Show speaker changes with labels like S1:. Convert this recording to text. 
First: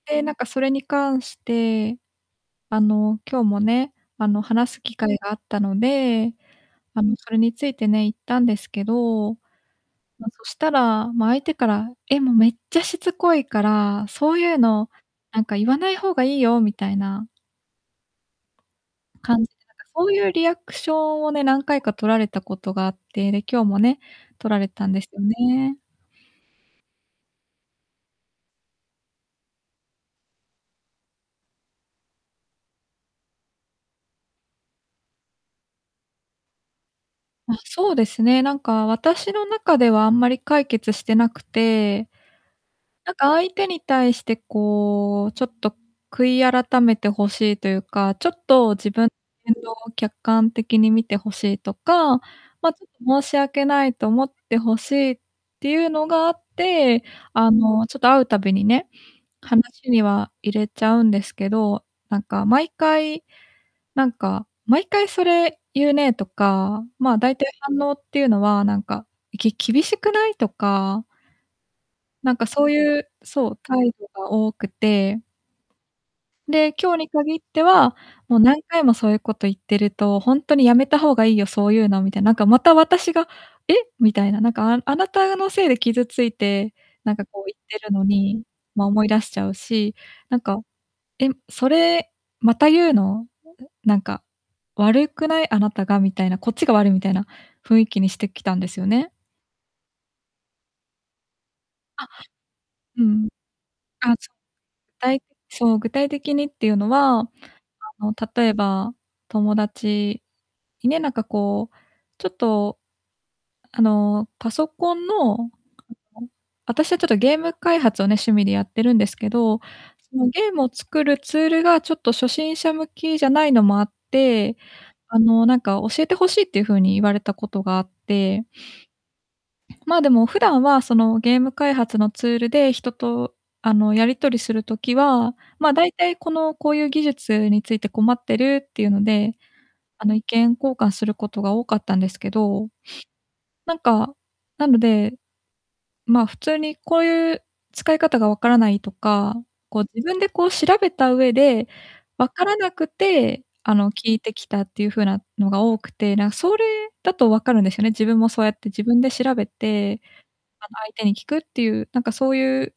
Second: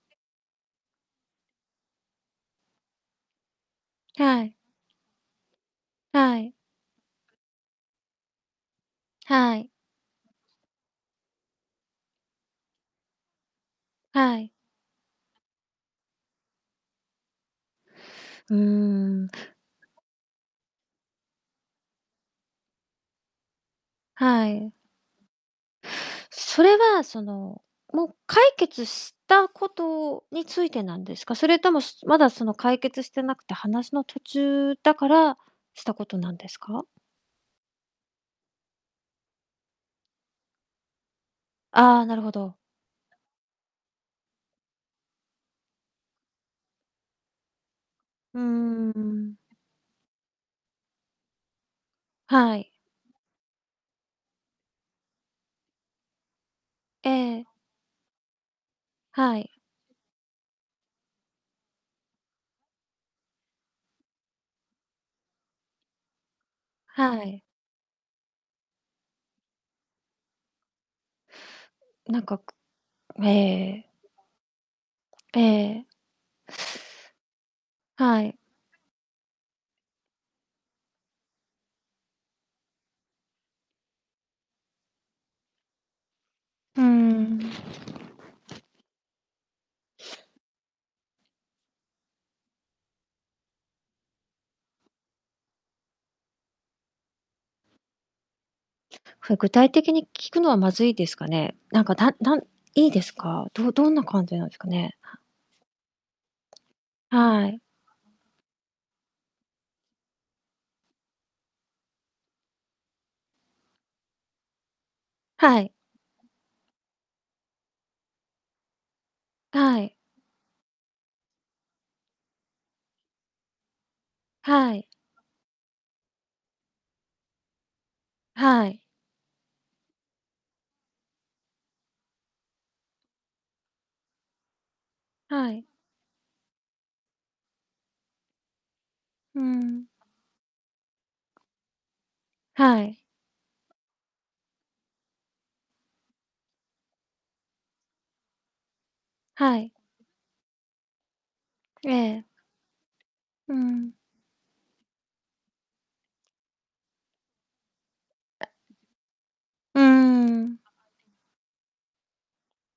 S1: で、なんかそれに関して、あの、今日もね、あの、
S2: はい。
S1: 話す機会があったので、
S2: はい。
S1: あの、それについてね、言ったんですけど、
S2: はい。
S1: ま、そしたら、ま、相手から「え、も、めっちゃしつこいから、そ
S2: は
S1: う
S2: い。
S1: いうの、なんか言わない方がいいよ」みたいな
S2: うーん。
S1: 感じでなんか、そういうリアクションをね、何回かとられたことがあって、で、今日もね、
S2: は
S1: とられ
S2: い。
S1: たんですよね。
S2: それは、その、もう解決したことについてなんですか？それとも、すまだ、その、解決してなくて、話の途中だから、したことなんですか？
S1: あ、そうですね、なんか、私の中ではあんまり解決してなく
S2: ああ、
S1: て。
S2: なるほど。
S1: なんか、相手に対してこう、ちょっと悔い改めて欲しいというか、ちょ
S2: う
S1: っと、
S2: んうん
S1: 自
S2: う
S1: 分の
S2: ん。
S1: 言動を客観的に見て欲しいとか、
S2: はい。
S1: ま、ちょっと申し訳ないと思って欲しいっていうのがあって、
S2: ええ。
S1: あの、ちょっと会うたびにね、
S2: はい。
S1: 話には入れちゃうんですけど、なんか、毎回、なんか「毎回、それ言うね」とか、ま、
S2: は
S1: 大
S2: い。
S1: 体反応っていうのは、なんか「き厳しくない？」とか
S2: なん
S1: な
S2: か、
S1: んか、
S2: く
S1: そういう
S2: ええ
S1: そ
S2: え
S1: う、
S2: え。
S1: 態度が多くて
S2: ええええ。
S1: で、今日に限っては
S2: はい。
S1: 「もう、何回もそういうこと言ってると、ほんとにやめた方がいいよ、そういうの」みたい、なんか、また、私が「え？」みたいな、なんか、ああなたのせいで傷ついて、
S2: ふー
S1: なんか
S2: ん。
S1: こう言ってるのに、ま、思い出しちゃうし、なんか「えん？それまた言うの？ええ、なんか、悪くない？あなたが」みたいな、こっちが悪いみたいな雰囲気にしてきたんですよね。
S2: ふ具体的に聞くのはまずいですかね？なんか、
S1: あ。
S2: ただんいいで
S1: う
S2: す
S1: ん。
S2: か？どどんな
S1: あ、
S2: 感
S1: つ
S2: じなんすかね？
S1: だ
S2: は
S1: いそう、具体的にっていうのは、あ
S2: はい。
S1: の、例えば、友達にね、なんか、こう、ちょっと、あの、パソコンの、
S2: はい。
S1: あの、あたしは、ちょっと、ゲーム開発をね、趣味でやってるんですけど、
S2: はい。
S1: その、ゲームを作るツールが、ちょっと初心者向きじゃないのもあって、
S2: はい。
S1: あの、なんか教えて欲しいっていう風に言われたことがあって
S2: はい。
S1: まあ、でも、普段は、その、ゲーム開発のツールで、人と、あの、やり取りする時は、
S2: はい。
S1: ま、だいたい、この、こういう技術について困ってるっていうので、
S2: うん。
S1: あの、意見交換することが多かったんですけど、
S2: はい。
S1: なんか、なので、ま、普通に、こういう使い方が分からないとか、
S2: はい。
S1: こう、自分で、こう調べた上で、
S2: ええ。
S1: 分からなくて、
S2: う
S1: あの、
S2: ん。
S1: 聞いてきたっていう風なのが多くて、なんそれだとわかるんですよね、自分もそうやって自分で調べ
S2: うー
S1: て、
S2: ん。
S1: あ相手に聞くっていう、なんかそういう